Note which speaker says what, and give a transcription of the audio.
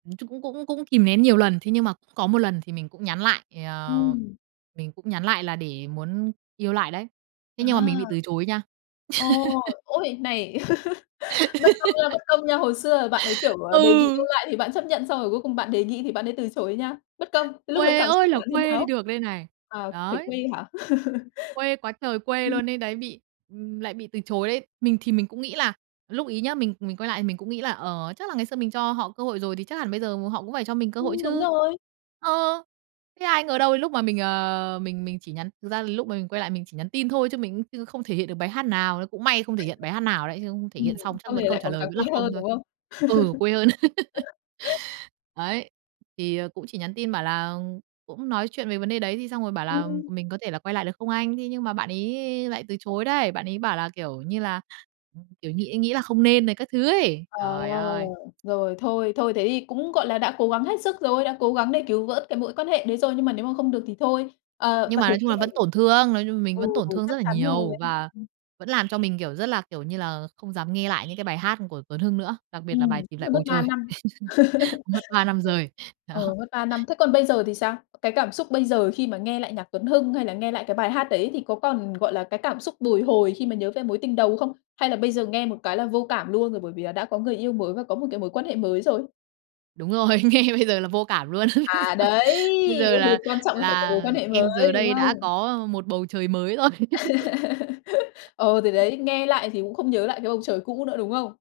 Speaker 1: Nói chung cũng cũng cũng kìm nén nhiều lần. Thế nhưng mà cũng có một lần thì mình cũng nhắn lại, ờ,
Speaker 2: Ừm.
Speaker 1: mình cũng nhắn lại là để muốn yêu lại đấy. Thế nhưng mà mình bị
Speaker 2: À.
Speaker 1: từ chối nha.
Speaker 2: Ồ, ôi này bất công nha, bất công nha! Hồi xưa bạn ấy, kiểu, đề nghị yêu
Speaker 1: Ừ.
Speaker 2: lại thì bạn chấp nhận xong rồi cuối cùng bạn đề nghị thì bạn ấy từ chối nha. Bất công! Lúc đấy
Speaker 1: Quê
Speaker 2: cảm
Speaker 1: ơi
Speaker 2: xúc của
Speaker 1: là
Speaker 2: bạn thế
Speaker 1: quê đi
Speaker 2: nào?
Speaker 1: được đây này.
Speaker 2: Ờ, thấy
Speaker 1: Đấy.
Speaker 2: quê hả?
Speaker 1: Quê quá trời quê
Speaker 2: Ừm.
Speaker 1: luôn ấy đấy bị ừm, lại bị từ chối đấy! Mình thì mình cũng nghĩ là lúc ấy nhá, mình mình quay lại thì mình cũng nghĩ là, ờ, chắc là ngày xưa mình cho họ cơ hội rồi thì chắc hẳn bây giờ họ cũng phải cho mình cơ hội
Speaker 2: Ừm, đúng
Speaker 1: chứ.
Speaker 2: rồi.
Speaker 1: Ờ. Thế ai ngờ đâu, lúc mà mình, ờ, mình mình chỉ nhắn thực ra là lúc mà mình quay lại mình chỉ nhắn tin thôi chứ mình cũng như không thể hiện được bài hát nào, cũng may không thể hiện bài hát nào đấy, chứ không thể
Speaker 2: Ừm,
Speaker 1: hiện xong chắc
Speaker 2: xong
Speaker 1: vẫn
Speaker 2: rồi
Speaker 1: câu
Speaker 2: lại
Speaker 1: trả
Speaker 2: còn
Speaker 1: lời
Speaker 2: càng
Speaker 1: vẫn là
Speaker 2: quê
Speaker 1: không
Speaker 2: hơn,
Speaker 1: thôi.
Speaker 2: đúng không?
Speaker 1: Ừ, quê hơn. Đấy. Thì cũng chỉ nhắn tin bảo là cũng nói chuyện về vấn đề đấy thì xong rồi bảo
Speaker 2: Ừm,
Speaker 1: là
Speaker 2: ừm.
Speaker 1: "Mình có thể là quay lại được không anh?" Thế nhưng mà bạn ấy lại từ chối đấy. Bạn ấy bảo là, kiểu như là, ừm, kiểu, nghĩ nghĩ là không nên rồi các thứ ấy.
Speaker 2: Ờ.
Speaker 1: Trời ơi!
Speaker 2: Rồi, thôi thôi thế thì cũng, gọi là, đã cố gắng hết sức rồi, đã cố gắng đề cứu vớt cái mối quan hệ đấy rồi nhưng mà nếu mà không được thì thôi. Ờ,
Speaker 1: Nhưng
Speaker 2: bạn
Speaker 1: mà
Speaker 2: đấy
Speaker 1: nói chung
Speaker 2: cũng
Speaker 1: là
Speaker 2: thử
Speaker 1: vẫn tổn thương, nói chung là mình
Speaker 2: Ừ,
Speaker 1: vẫn tổn thương rất
Speaker 2: chắc
Speaker 1: là
Speaker 2: chắn rồi,
Speaker 1: nhiều
Speaker 2: ừ,
Speaker 1: và
Speaker 2: ừm.
Speaker 1: vẫn làm cho mình, kiểu, rất là, kiểu như là, không dám nghe lại những cái bài hát của Tuấn Hưng nữa. Đặc
Speaker 2: Ừm,
Speaker 1: biệt là bài
Speaker 2: cũng
Speaker 1: "Tìm Lại
Speaker 2: phải mất
Speaker 1: Bầu
Speaker 2: 3
Speaker 1: Trời,"
Speaker 2: năm.
Speaker 1: mất 3 năm trời.
Speaker 2: Ờ,
Speaker 1: Đó.
Speaker 2: mất 3 năm. Thế còn bây giờ thì sao? Cái cảm xúc bây giờ khi mà nghe lại nhạc Tuấn Hưng hay là nghe lại cái bài hát đấy thì có còn, gọi là, cái cảm xúc bồi hồi khi mà nhớ về mối tình đầu không? Hay là bây giờ nghe một cái là vô cảm luôn rồi, bởi vì là đã có người yêu mới và có một cái mối quan hệ mới rồi.
Speaker 1: Đúng rồi, nghe bây giờ là vô cảm luôn.
Speaker 2: À, đấy,
Speaker 1: Bây giờ là
Speaker 2: quan trọng là phải có
Speaker 1: là
Speaker 2: mối quan hệ
Speaker 1: em giờ
Speaker 2: mới, đúng
Speaker 1: đây đã
Speaker 2: không?
Speaker 1: có một bầu trời mới rồi.
Speaker 2: Ừ, thì đấy, nghe lại thì cũng không nhớ lại cái bầu trời cũ nữa, đúng không?